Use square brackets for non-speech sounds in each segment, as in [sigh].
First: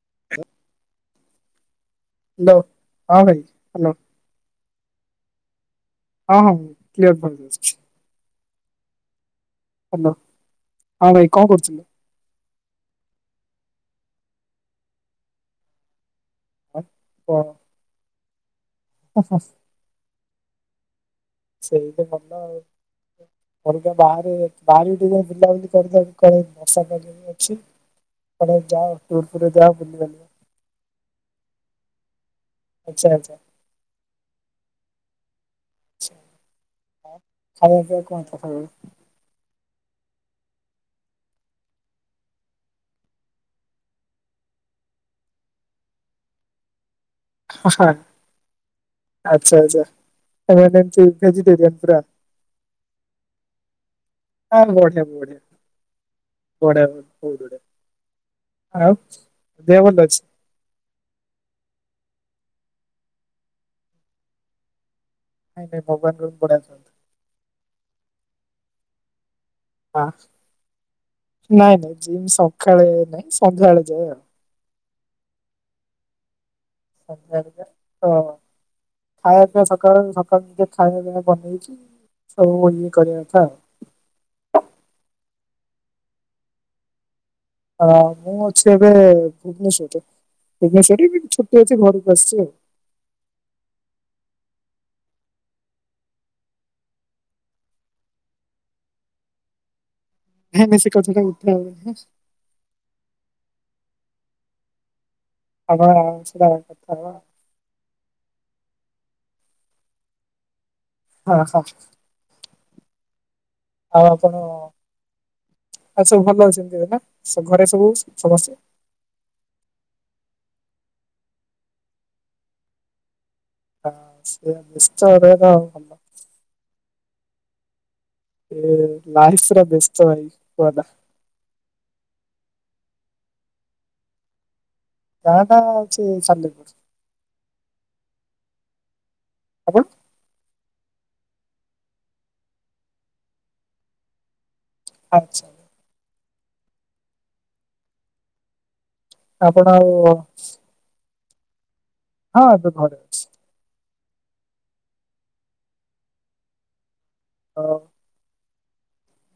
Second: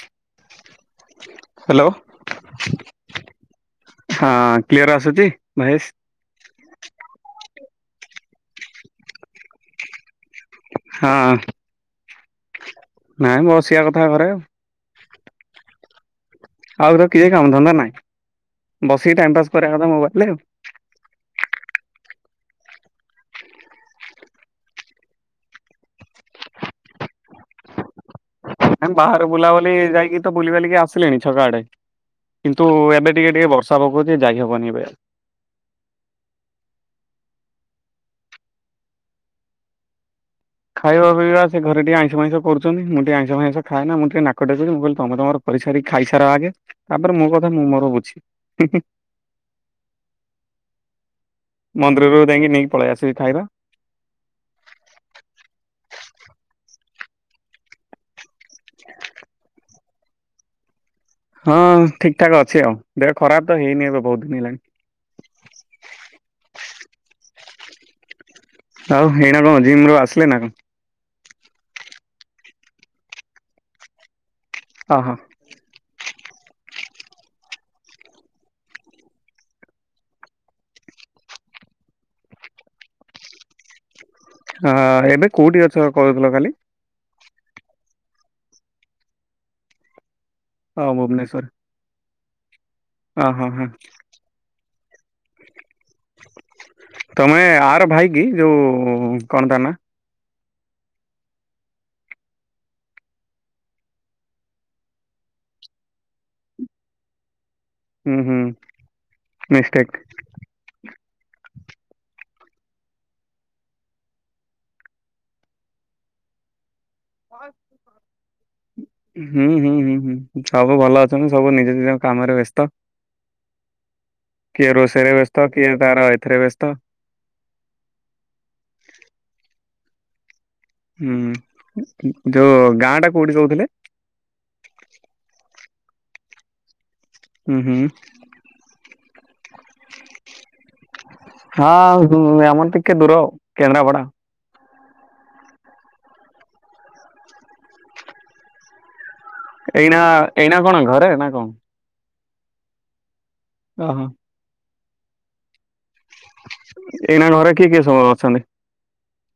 [unintelligible] Hello hello ହଁ ଭାଇ hello ହଁ କ୍ଲିଅର ଆସୁଛି। ମହେଶ ହଁ ହଁ କ୍ଲିଅର ଶୁଭୁଛି। ହଁ ଭାଇ ହଁ କଣ କରୁଛ। ନାଇଁ ମଁ ଆସିବା କଥା କରେ ଆଉ। ଆଉ ତର କି କାମ ହଁ ଧନ୍ଦା ନାଇଁ। ବସିକି ଟାଇମ୍ ପାସ୍ କରିବାକୁ କଥା ମୋବାଇଲରେ ଆଉ। ସେଇ ତ କଥା ଆଉ। ଅିକା ବାହାରେ ବାହାର ଟିକେ ଯ ବୁିଲ ବୁଲି କରିଦ କଣ ବର୍ଷା ପାାଗ ଅଛି। [unintelligible] ଯାଅ ଟୁର୍ ବାହାରେ ଫୁର୍ ଯାଅ ବୁଲାବୁଲି ଯାଇକି ବୁଲିବାଲିବ ତ ବୁଲି ବଲିକି ଆସିଲେଣି ଛକା ଆଡେ। କିନ୍ତୁ ଆଚ୍ଛା ଏବେ ଟିକେ ଆଚ୍ଛା ଟିକେ ବର୍ଷା ପକଉଛି ଯାଇହବନି ଏବେ ଉ। ଖାଇ କଣ କଣ ସଖାଳୁ। ଖାଇବା ପିଇବା ସେ ଘରେ ଟିକେ ଆଇଷ ଫଇଁସ କରୁଛନ୍ତିଁିକେ ଆଇଷ ଫଇଁସ ଖଏ ନା ମୁଁ ଟିକେ ନାକଟାଉଛି ମୁଁ କିଲି ତମେ ତମର କ। ସାରି ଖାଇସାର ଆଗେ। ତାପରେ ମୋ କଥା ମୁଁ ମୋର ହ ବୁଝିବି। ଆଚ୍ଛା ଆଛା ଏମାନେ ଏମିତି। ଭେଜିଟେରିୟ ପା ମନ୍ଦିରରୁ ଯାଇକି ନେଇକି ପଳେଇ ଆସିବି ଖାଇବା। ବଢିଆ ବଢିଆ। ବଢ଼ିଆ ବହୁତ୍ ବଢ଼ିଆ। ଆଉ ଦେହ ଭଲ ଅଛି। ହଁ ଠିକ୍ ଠାକ୍ ଅଛି ଆଉ ଦେହ ଖରାପ ତ ହେଇନି ଏବେ ବହୁତ ଦିନ ହେଲାଣି। ନାଇଁ ନାଇଁ ମୋବାଇଲ ରୁମ୍ ପେଇ। ଆଉ ହେଇନା କଣ ଜିମ୍ ରୁ ହଁ ଆସିଲେ ନା କଣ। ନାଇଁ ନାଇଁ ଯିମି ସକାଳେ ନାଇଁ ସନ୍ଧ୍ୟାବେଳେ ଯାଏ ଆଉ। ହ ହଁ। ହଁ। [unintelligible] ଖାଇବା ପିଇବା ସକାଳ ସକାଳୁ ନିଜେ ଖାଇବା ପିବା ବନେଇଛି। ସବୁ ଇଏ କରବା କଥା। ହ ଏବେ କୋଉଠି ଅଛ କହୁଥିଲ କାଲି। ହଁ ମୁଁ ଅଛି ଏବେ ଭୁବନେଶ୍ଵରରେ ହଁ ଭୁବନେଶ୍ରରେ ଛୁଟି ଅଛି ଘରକୁ। ଆସିଛି ଆଉ। ହ ହଁ ହଁ ତମେ ଆର ଭାଇ କି ଯୋଉ କଣ ତା ନା। ହ ମି ସେ କଥଟା ଉଠା ଅ ନି ଆମ ସେଧଥା। ହୁଁ ହୁଁ ମିଷ୍ଟେକ୍। ହଁ ହଁ। ଆଉ ଆପଣ ଆ ସବୁ ଭଲ ଅଛନ୍ତି ହେ ନା। ସ- ଘରେ ସବୁ ସମସ୍ତେ? ହୁଁ ହୁଁ ହୁଁ ହୁଁ। ସବୁ ଭଲ ଅଛନ୍ତି ସବୁ ନିଜ ନିଜ କାମରେ ବ୍ୟସ୍ତ। ହଁ, ସେ କିଏ ରୋଷେଇରେ ବ୍ୟସ୍ତ ରହିବା କିଏ ଭଲ। ତାର ଏଥିରେ ବ୍ୟସ୍ତ। ଏ ଲାଇଫ୍ ର ବ୍ୟସ୍ତ ଭାଇ। କୁହନା। ହୁଁ ଯୋଉ ଗାଁ ଟା କୋଉଠି କହୁଥିଲେ। ସାଲେପୁର୍ ହୁଁ ହୁଁ। ଆପଣ। ହଁ, ହୁଁ ଆମର ଟିକେ ଦୂର ଆଉ କେନ୍ଦ୍ରାପଡା। ଆଚ୍ଛା। ଆପଣ ଆଉ ଏଇନା, ଏଇନା କଣ ଘରେ ନା କଣ? ହଁ, ଏବେ ଘରେ ଅଛି। ଅ ହଁ। ଏଇନା ଘରେ କିଏ ଆଉ କିଏ ସବୁ ଅଛନ୍ତି?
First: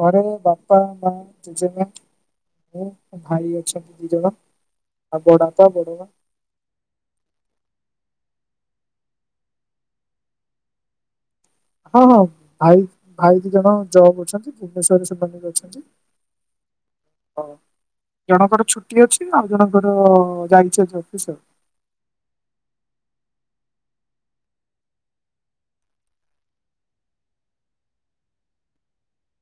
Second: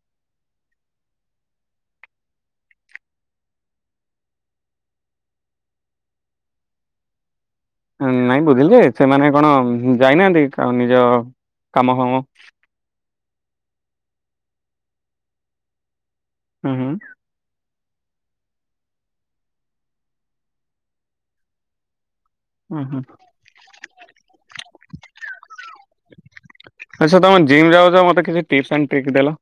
ଘରେ ବାପା, ମାଁ, ଜେଜେ ମାଁ, ମୁଁ, ମୋ ଭାଇ ଅଛନ୍ତି ଦି ଜଣ, ଆଉ ବଡବାପା, ବଡ ମା। [inaudible] ନାଇଁ ବୁଝିଲି ଯେ, ସେମାନେ କଣ ଯାଇନାହାଁନ୍ତି କ ନିଜ କାମ ହଁ, ଫାମ ହଁ, ଭାଇ ଭାଇ ଦି ଜଣ ଜବ ଅଛନ୍ତି। ଭୁବନେଶ୍ୱରରେ ବି ସେମାନେ ଅଛନ୍ତି। ହୁଁ, ହୁଁ। ହଁ ଜଣଙ୍କର ଛୁଟି ଅଛି। ଆଉ ଜଣଙ୍କର-ଅ ଯାଇଛନ୍ତି ଅଫିସ ଆଉ। ଉଁ, ହୁଁ। ଆଛା, ତମେ ଜିମ୍ ଯାଉଛ, ମତେ କିଛି ଟିପ୍ସ ଏଣ୍ଡ ଟ୍ରିକ୍ ଦେଲ।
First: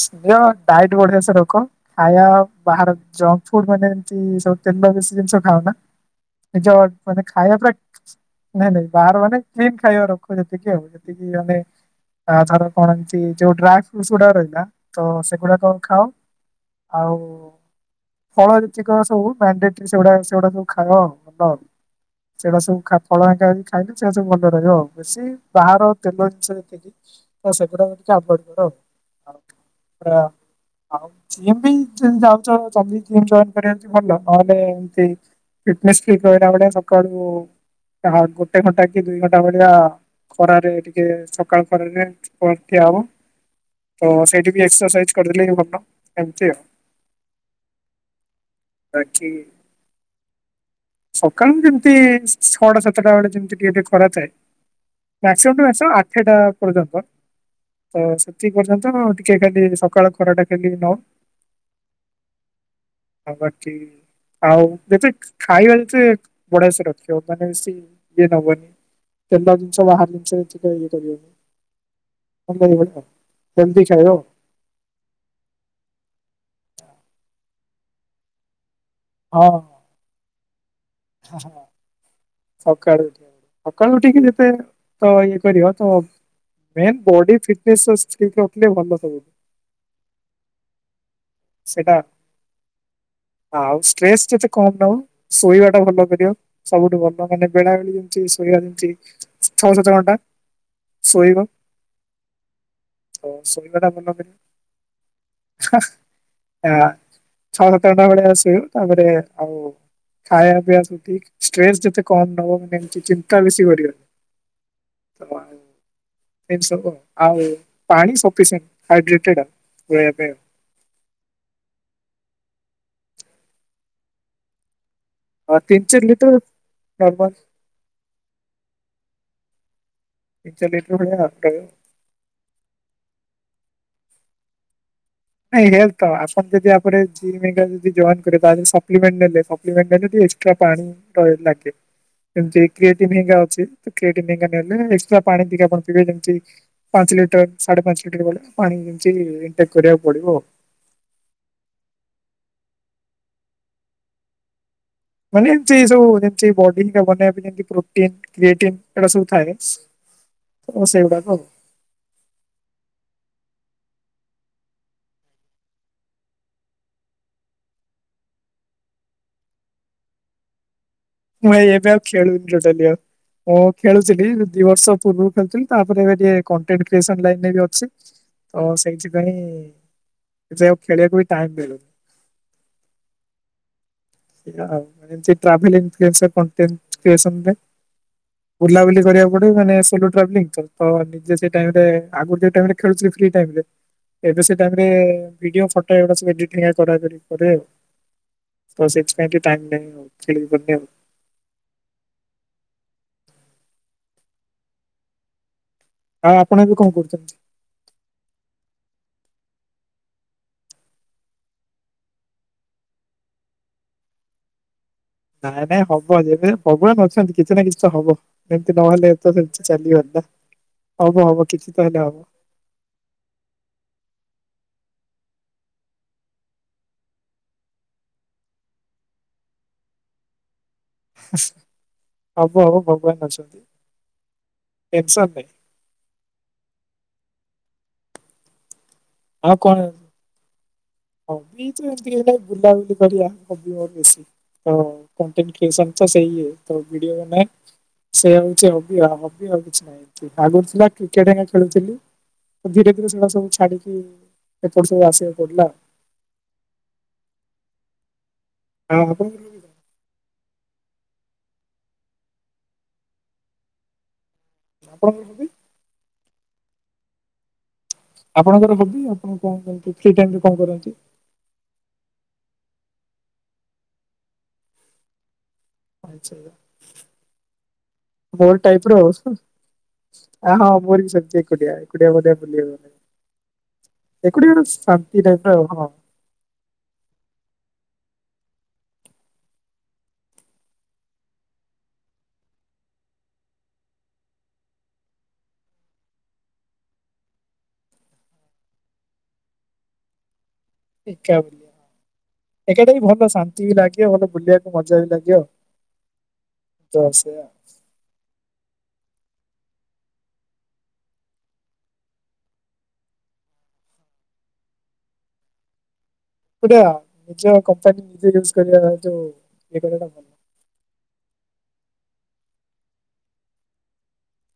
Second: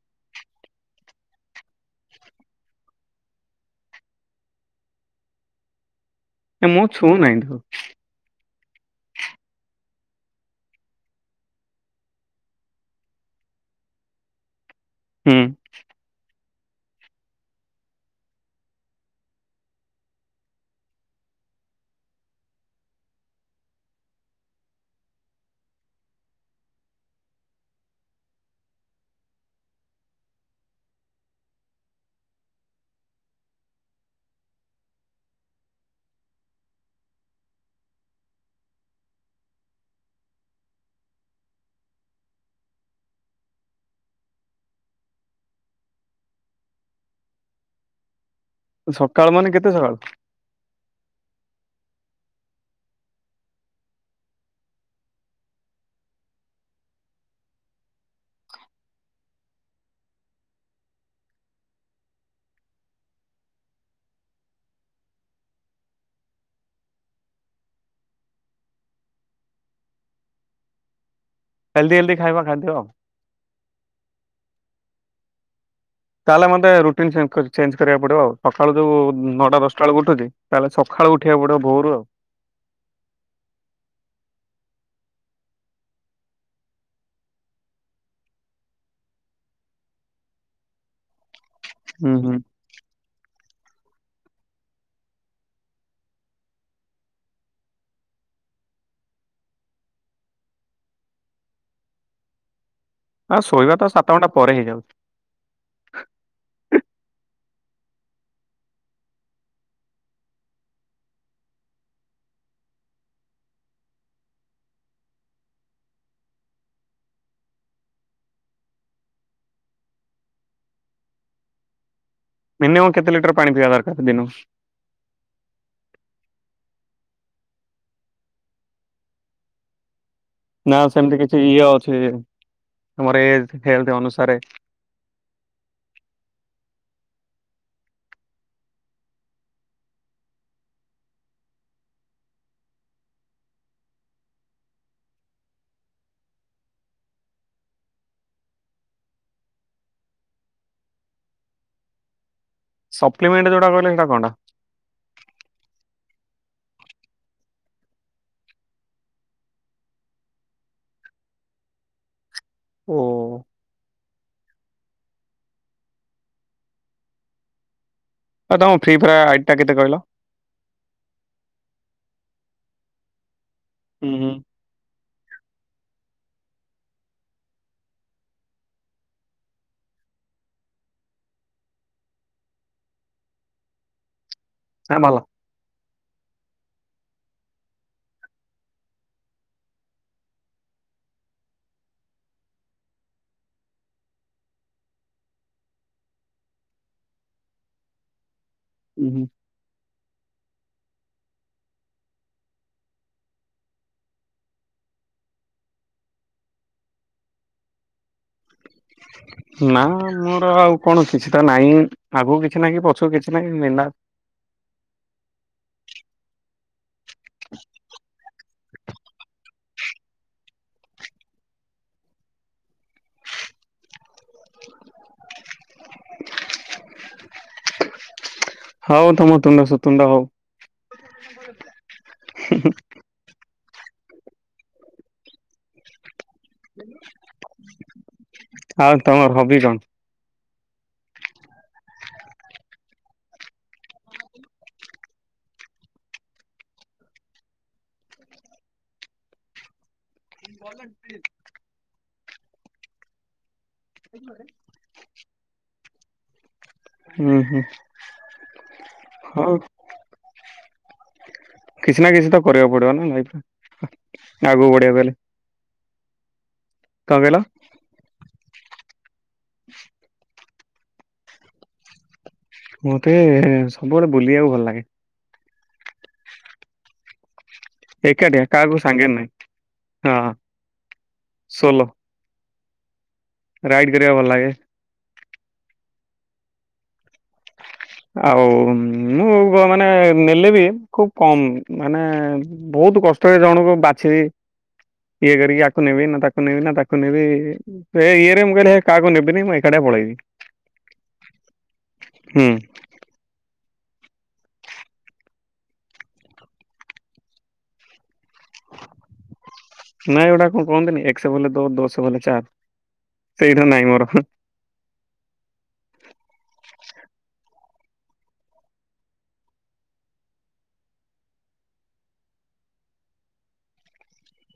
ସ୍ ଡାଏଟ୍ ବଢିଆ ସେ ରଖ। ଖାଇବା ବାହାର ଜଙ୍କ୍ ଫୁଡ୍ ମାନେ ଏମତି ସବୁ ତେଲ ବା କିସି ଜିନିଷ ଖାଅ ନା? ଏ ଯ, ମୁଁ ଛୁଁ ମାନେ ନାହିଁ ଖାଇବା ତାକୁ ପୁରା, ନାଇଁ ନାଇଁ ବାହାର ମାନେ [unintelligible] ଖାଇବା ରଖ ଯେତିକି ଆଉ, ଯେତିକି ମାନେ ଧର କଣ ଏମିତି, ମାନେ ଡ୍ରାଏ ଫ୍ରୁଟସ୍ ଗୁଡ଼ା ରହିଲା। ତ ହୁଁ ସେଗୁଡାକ ଖାଅ। ଆଉ ଫଳ ଯେତିକ ସବୁ ମାଣ୍ଡାଟ୍ରି, ସେଗୁଡା ସେଗୁଡାକ ସବୁ ଖାଅ। ଭଲ। ସେଟା ସବୁ ଖା ଫଳ ଆଣିକି ଖାଇ ଖାଇଲେ। ସେଟା ସବୁ ଭଲ ରହିବ ଆଉ। ବେଶୀ ବାହାର ତେଲ ଜିନିଷ ଯେତିକି ସେଗୁରାକ ଟିକେ ଆଭୋଏଡ଼ କର ଆଉ। ପୁରା ଆଉ, ଜିମ୍ ବି ଯି-ଯାଉଛ, ଯଦି ଜିମ୍ ଯଏନ କରିବ ଯଦି ଭଲ। ନହେଲେ ଏମତି ଫିଟନେସ୍ ଫିଟ୍ ରହିଲାଭଳିଆ ସକାଳୁ-ଉ ହା, ଗୋଟେ ଘଣ୍ଟା କି ଦୁଇ ଘଣ୍ଟା ଭଳିଆ ଖରାରେ ଟିକେ, ସକାଳ ଖରାରେ ଠିଆ ହବ। [inaudible] ତ, ସେଇଠି ବି ଏକ୍ସରସାଇଜ କରିଦେଲି ଭଲ। ଏମତି ଆଉ। ବାକି ସକାଳ ମାନେ, କେତେ ସକାଳୁ? ସକାଳୁ ଯେମିତି ଛଅଟା ସାତଟା ଆଳେ, ଯେମିତି ଟିଏ ଟିଏ ଖରା ଥାଏ। ମାକ୍ସିମମ୍ ଟୁ ମାକ୍ସିମମ୍ ଆଠ ଟା ପର୍ଯ୍ୟନ୍ତ ତ ସେତିକ ପର୍ଯ୍ୟନ୍ତ-ଅ, ଟିକେ ଖାଲି ସକାଳ ଖରା ଟା ଖାଲି ନଉ। ଆଉ, ବାକି ଆଉ ଯେତିକ୍ ଖାଇବା ଯେତିକ୍ ବଢିଆ ସେ ରଖିବ। କାଇଁ, ନା ବେଶୀ ଇଏ ନବନି। ତେଲ ଜିନିଷ, ବାହାର ଜିନିଷ ଯେତିକି ଇଏ କରିବ। ହେଲ୍ଦି ହେଲ୍ଦି ଖାଇବା ଖାଦ୍ୟ ଆଉ। [unintelligible] ହେଲ୍ଦି ଖାଇବଆଉ। ତାହେଲେ, ମତେ ରୁଟିନ୍ ଚେଞ୍ଜ କରି ଚେଞ୍ଜ କରିବାକୁ ପଡିବ ଆଉ। ସକାଳୁ ଯୋଉ ହଁ ନଅଟା ଦଶଟା ଳକୁ ଉଠୁଛି। ତାହେଲେ ସକ ଖାଳୁ ହଁ ଉଠିବାକୁ ହଁ ପଡିବ ଭୋରରୁ ଆଉ। ସକାଳୁ! ସକାଳୁ ଉଠିକି ଯେତେ ତ ଇଏ କରିବ, ତ ମେନ୍ ବଡି ଫିଟନେସ୍ ସସ୍ ଠିକ୍ ରଖିଲେ ଭଲ ସବୁ। ହୁଁ, ହୁଁ। ଆଉ ଷ୍ଟ୍ରେସ୍ ଯେତେ କମ ନବ। ଶୋଇବା ଟା ଭଲ କରିବ। ସବୁଠୁ ଭଲ ମାନେ ବେଳା ବେଳି ଯେମତି ଶୋଇବା ଯେମିତି, ଛଅ ସାତ ଘଣ୍ଟା ଶୋଇବ। ତ ଆଉ ଶୋଇବା ତ ଶୋଇବାଟା ଭଲ ସାତ ଘଣ୍ଟା ରହିଲେ, ପରେ ହେଇଯାଉଛି ହଁ ଆଁ। ଛଅ, ସାତ ଘଣ୍ଟା ଭଳିଆ ଶୋଉ। ତା'ପରେ ଆଉ ଖାଇବା ପିଇବା ସେତିକ, ଷ୍ଟ୍ରେସ୍ ଯେତେ କମ୍ ନବ, ମାନେ ଏମିତି ଚିନ୍ତା ବେଶୀ କରିବନି। ତମାରେ ଏମ୍ ସବୁ ଆଉ। ଆଉ, ପାଣି ସଫିସେଣ୍ଟ ହାଇଡ୍ରେଟେଡ଼ ଆଉ। କୁ ଏବେ ମିନିମମ କେତେ ଲିଟର ପାଣି ପିଇବା ଦରକାର ଦିନକୁ? ଅ ତିନି ଚାରି ଲିଟର ନର୍ମାଲ। ତିନି ଚାରି ନା ଲିଟର ଭଳିଆ ସେମିତି କିଛି ରହିବ। ଇଏ ଅଛି ଆମର ଏଜ୍ ହେଲଥ ଅନୁସାରେ। ନାଇଁ ଏୟାତ ଆପଣ ଯଦି ୟାପରେ ଜିମ ହେରିକା ଯଦି ଜଏନ କରିବେ ତାହେଲେ ସପ୍ଲିମେଣ୍ଟ ନେଲେ ସପ୍ଲିମେଣ୍ଟା ଯଦି ଏଷ୍ଟ୍ରା ପାଣି ତ ଲାଗେ। ସେମିତି କ୍ରିଏଟିନ ଅଛି କ୍ରିଏଟିନ ହେରିକା ନେଲେ ଏକ୍ସଟ୍ରା ପାଣି ଟିକେ ପିଇବେ ଯେମିତି ପାନ ପାଞ୍ଚ ଲିଟର ସାଢ଼େ ପାଞ୍ଚ ଲିଟର [unintelligible] ପାଣି ଯେମିତି ମେଣ୍ଟେନ୍ କରିବାକୁ ପଢ଼ିବ। ସପ୍ଲିମେଣ୍ଟ ଯୋଉଟା କହିଲେ ହେଟା କଣ ଟା? ମାନେ ଏମିତି ସବୁ ଯେମିତି ବଡି ବନେଇ ପାଇଁ ଯେମତି ପ୍ରୋଟିନ୍ କ୍ରିୟେଟିନ୍ ଏଡା ସବୁ ଥାଏ। ତ ସେଇଗୁଡ଼ାକ ଆଉ। ଓଃ! ଆଉ ତମ ଫ୍ରି ଫାୟାର ଆଇଡି ଟା କେତେ କହିଲ? ମୁଁ ଏଇ ଏବେ ଆଉ ଖେଳୁନି ଟୋଟାଲି ଆଉ ମୁଁ ହୁଁ ଖେଳୁଥିଲି ହୁଁ ହେଲେ ଦି ବର୍ଷ ପୂର୍ବରୁ। ଖେଳୁଥିଲି ତାପରେ ଏବେ ଟିକେ କଣ୍ଟେଣ୍ଟ କ୍ରିଏସନ୍ ଲାଇନ୍ ରେ ବି ଅଛି ତ ସେଇଥିପାଇଁ ଯେ ଆଉ ଖେଳିବାକୁ ବି ଟାଇମ୍ ମିଳୁନି। ସେୟା ହଁ ଭଲ ଆଉ ସେ ଟ୍ରଭେଲିଂ କ୍ରିଏସନ କଣ୍ଟେନ କ୍ରିଏସନରେ ବୁଲାବୁଲି କରିବାକୁ ପଡ଼ିବ ମାନେ ସେ ଯୋଉ ଟ୍ରଭେଲି [unintelligible] ନିଜେ ତ ସେଇ ଟାଇମିଂ ରେ ଆଗରୁ ଟିକେ କେମିତି ଖେଳୁଚି ଫ୍ରି ଟାଇମ୍ ରେ ଏବେ ସେ ଟାଇମ୍ ରେ ଭିଡ଼ିଓ ଫୋଟ ଏ ସବୁ ଏଡିଟିଙ୍ଗଏ କରାକୁରି କରୁ ଆଉ। ତ ହୁଁ ହୁଁ। ସେଥିପାଇଁ ଟିକେ ଟାଇମ୍ ନାହିଁ ଆଉ ଖେଳିବାକୁ ପାଇଁ ଆଉ। ହଁ ଆପଣ ଏବେ କଣ କରୁଚନ୍ତି? ନା ମୋର ଆଉ କୌଣସି କିଛିଟା ନାହିଁ ଆଗକୁ କିଛି ନାହିଁ କି ପଛକୁ କିଛି ନାହିଁ ମିନା [inaudible] ନାଇଁ ନାଇଁ ହବ ଯେବେ ଭଗବାନ୍ ଅଛନ୍ତି କିଛି ନା କିଛି ତ ହବ ସେମିତି ନହେଲେ ଏ ତ ସେମିତି କିଛି ଚାଲିବନି ନା? ହବ ହବ କିଛି ତ ହେଲେ ହବ। ହଉ ତୁମ ତୁଣ୍ଡ ସୁତୁଣ୍ଡ ହଉ। ହବ ହବ ଭଗବାନ୍ ଅଛନ୍ତି। ଟେନସନ୍ ନାହିଁ। [unintelligible] ଆଉ ତମର ହବି କଣ? ହଁ ବିଚ ଏମିତି କେବେ ବୁଲାବୁଲି କରିବା ହବି ମୋର ବେଶୀ। ହଁ କଣ୍ଟେନ କ୍ରିଏସନ ତ ସେଇ ଇଏ ତ ଭିଡିଓ ବନା ସେୟା ହଉଚି ହବି ହବି ଆଉ କିଛି ନାହିଁ। ଆଗରୁ ଥିଲା କ୍ରିକେଟ୍ ଏଇନା ଖେଳୁଥୁଲୁ ଧୀରେ ଧୀରେ ସେଡ଼ା ସବୁ ଛାଡ଼ିଲି। କି ଏପଟେ ସବୁ ଆସିବାକୁ ପଡିଲା। ହୁଁ ହୁଁ। ହଉ [unintelligible] କିଛି ନା କିଛି ତ କରିବାକୁ ପଡିବ ନା ଲାଇଫରେ ଆଗକୁ ବଢିବାକୁ ହେଲେ। ଆପଣଙ୍କର ହବି କଣ କହିଲ? ଆପଣଙ୍କର ହବି ଆପଣ କଣ କରନ୍ତି କିଏ କେମିତି କଣ କରନ୍ତି? ମତେ ସବୁବେଳେ ବୁଲିବାକୁ ଭଲ ଲାଗେ। [unintelligible] ଏକାଠିଆ ବୋର୍ କାହାକୁ ଟାଇପର ସାଙ୍ଗରେ ନାହିଁ ଆଉ ହଁ ଆଁ ହଁ ମୋର ବି ସେମିତି ଏକୁଟିଆ ସୋଲୋ ଏକୁଟିଆ ମତେ ବୁଲିଆକୁ [unintelligible] ରାଇଡ କରିବାକୁ ଭଲ ଲାଗେ। ଇଏ ଟାଇପିର ହଁ। ଆଉ ମୁଁ ମାନେ ନେଲେ ବି ଖୁବ୍ କମ୍ ମାନେ ବୋହୁତ୍ ବହୁତ କଷ୍ଟରେ ଜଣଙ୍କୁ ବାଛିବି। ଇଏ କରିକି ୟାକୁ ନେବି ନା ତାକୁ ନେବି ନା ତାକୁ ନେବି ସେ ଇଏରେ ମୁଁ କହିଲି ହେ କାହାକୁ ନେବିନି ମୁଁ ଏକାଟିଆ ପଳେଇବି। [unintelligible] ହୁଁ ସେଟା ବି ଭଲ ଶାନ୍ତି ବି ଲାଗିବ ଭଲ ବୁଲିବାକୁ ମଜା ବି ଲାଗିବ ଆଉ। ତ ସେଇଆ। ନାଇଁ ଏଗୁଡା କଣ କୁହନ୍ତିନି ଏକ ଶହ ବଲେ ଦୋ ଦୋଶହ ବଲେ ଚାର। ସେଇଟା ନାଇଁ ମୋର। ଏକୁଟିଆ ନିଜ କମ୍ପାନୀ ନିଜେ ରିଲ୍ସ କରିବା ଯୋଉ ଏଇଥାଟା।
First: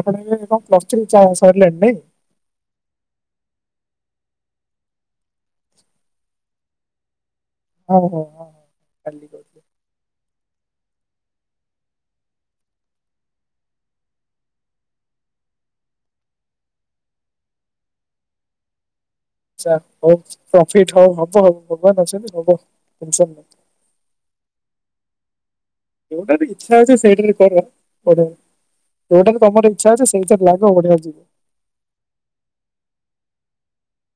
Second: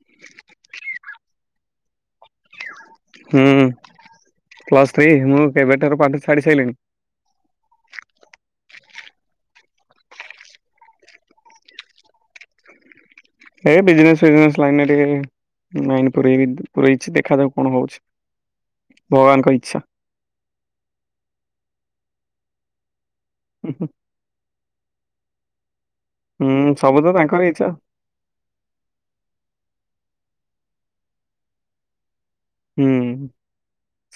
ଆପଣ ବି ଏବେ ପ୍ଲସ୍ ଥ୍ରୀ ସରିଲାଣି ନାଇଁ। ହୁଁ ପ୍ଲସ୍ ଥ୍ରୀ ମୁଁ କେବେଠାରୁ ପାଠ ଛାଡି ସାରିଲିଣି। ହଉ ହଉ ହଉ କାଲି କହୁଛି। ଏଇ ବିଜନେସ୍ ଫିଜନେସ୍ ଲାଇନରେ ଟିକେ ନାଇନ ପୁରେବି ପୁରେଇଛି ଦେଖାଯାଉ କଣ ହଉଛି? ଭଗବାନଙ୍କ ଆଚ୍ଛା ଇଚ୍ଛା। ହଉ ପ୍ରଫିଟ ହଉ ହବ ଭଗବାନ ଅଛନ୍ତି ହବ ଟେନ୍ସନ ନିଅନି। ଯୋଉଟାରେ ହୁଁ ଇଚ୍ଛା ଅଛି ସବୁ ତ ସେଇଟାରେ ତାଙ୍କର କରୋ ଇଚ୍ଛା କର ଯୋଉଟାରେ ତମର ଇଚ୍ଛା ଅଛି ନିଜ ବ୍ଲାଗ ହୋଉ ବଢିଆ ହେଇଛି। ହୁଁ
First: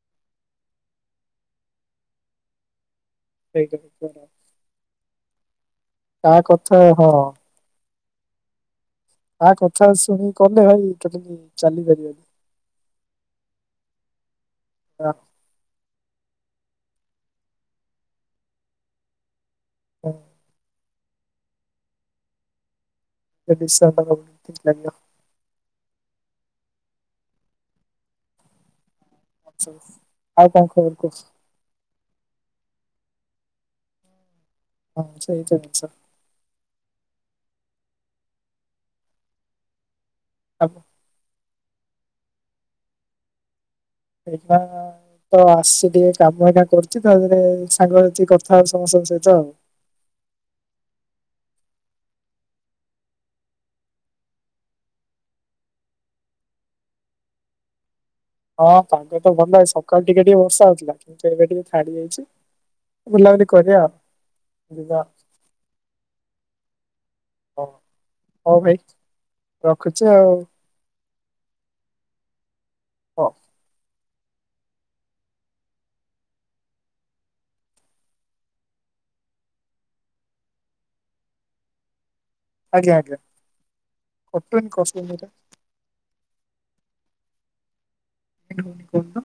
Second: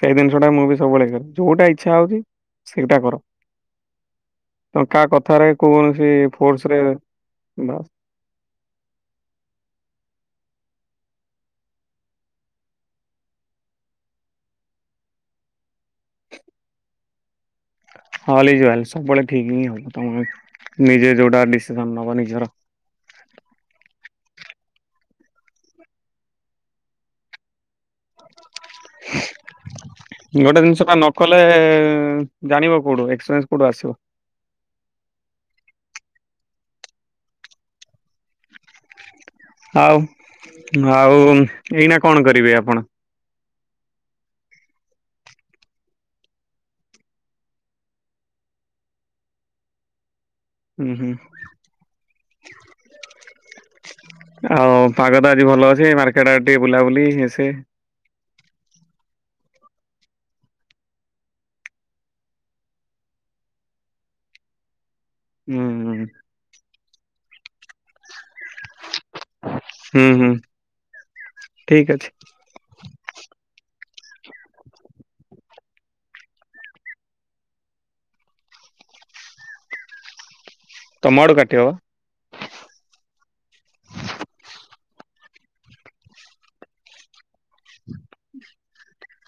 ସେଇ ଜିନିଷ ଟା ମୁଁ ବି ସବୁବେଳେ କରେ ଯୋଉଟା ଇଚ୍ଛା ହଉଛି ସେଇଟା କର। ସେଇ କଥା ପରା। ତମେ କାହା କଥାରେ କୌଣସି ଫୋର୍ସ ରେ ବାସ୍ କାହା କଥାରେ ଶୁଣି କଲେ ଭାଇ କେବେବି ଚାଲିପାରିବେନି। ତ ହଲି ଯିବାନି ସବୁବେଳେ ଠିକ ହିଁ ହବ ହଁ, ତମ ଘରେ। ନିଜେ ଯୋଉଟା ଡିସିସନ ନବ ନିଜର। ତ ଡିଶାଲ ଟା ହୋଉ କେମିତି ଲାଗିବ? ଆଉ ଗୋଟେ କଣ ଜିନିଷ ଖବର ପା ନ କୁହ କଲେ ଜାଣିବ କୋଉଠୁ ଏକ୍ସପ୍ରେନ୍ସ କୋଉଠୁ ଆସିବ? ହଁ ସେଇତ ଆଚ୍ଛା। ଆଉ ଆଉ ଏଇନା କଣ କରିବେ ଆପଣ? ଏଇନା ତ ଆସିଚି ଟିକେ କାମ ଏଇନା କରୁଛି ତା ପରେ ସାଙ୍ଗସାଥି କଥା ହେଉଛୁ ସମସ୍ତଙ୍କ ସହିତ ଆଉ। ହୁଁ ହୁଁ। ଆଉ ପାଗ ଟା ଆଜି ଭଲ ଅଛି ମାର୍କେଟ ଆଡେ ଟିକେ ବୁଲାବୁଲି ଇଏ ସିଏ ହଁ ପାଗ ତ ଭଲ ଏଇ ସକାଳୁ ଟିକେ ଟିକେ ବର୍ଷା ହେଉଥିଲା କିନ୍ତୁ ଏବେ ଟିକେ ଛାଡି ଯାଇଛି। ବୁଲାବୁଲି କରିବା ଯିବା। ଉଁ ହୁଁ। ହଉ ହଉ ଭାଇ ହୁଁ ରଖୁଛି ହୁଁ ଆଉ। ଠିକ ଅଛି। ହଉ। ତମ ଆଡୁ କାଟିବ ପା? ଆଜ୍ଞା ଆଜ୍ଞା କଟୁନି କଷ୍ଟ [inaudible] କୋହୁନ।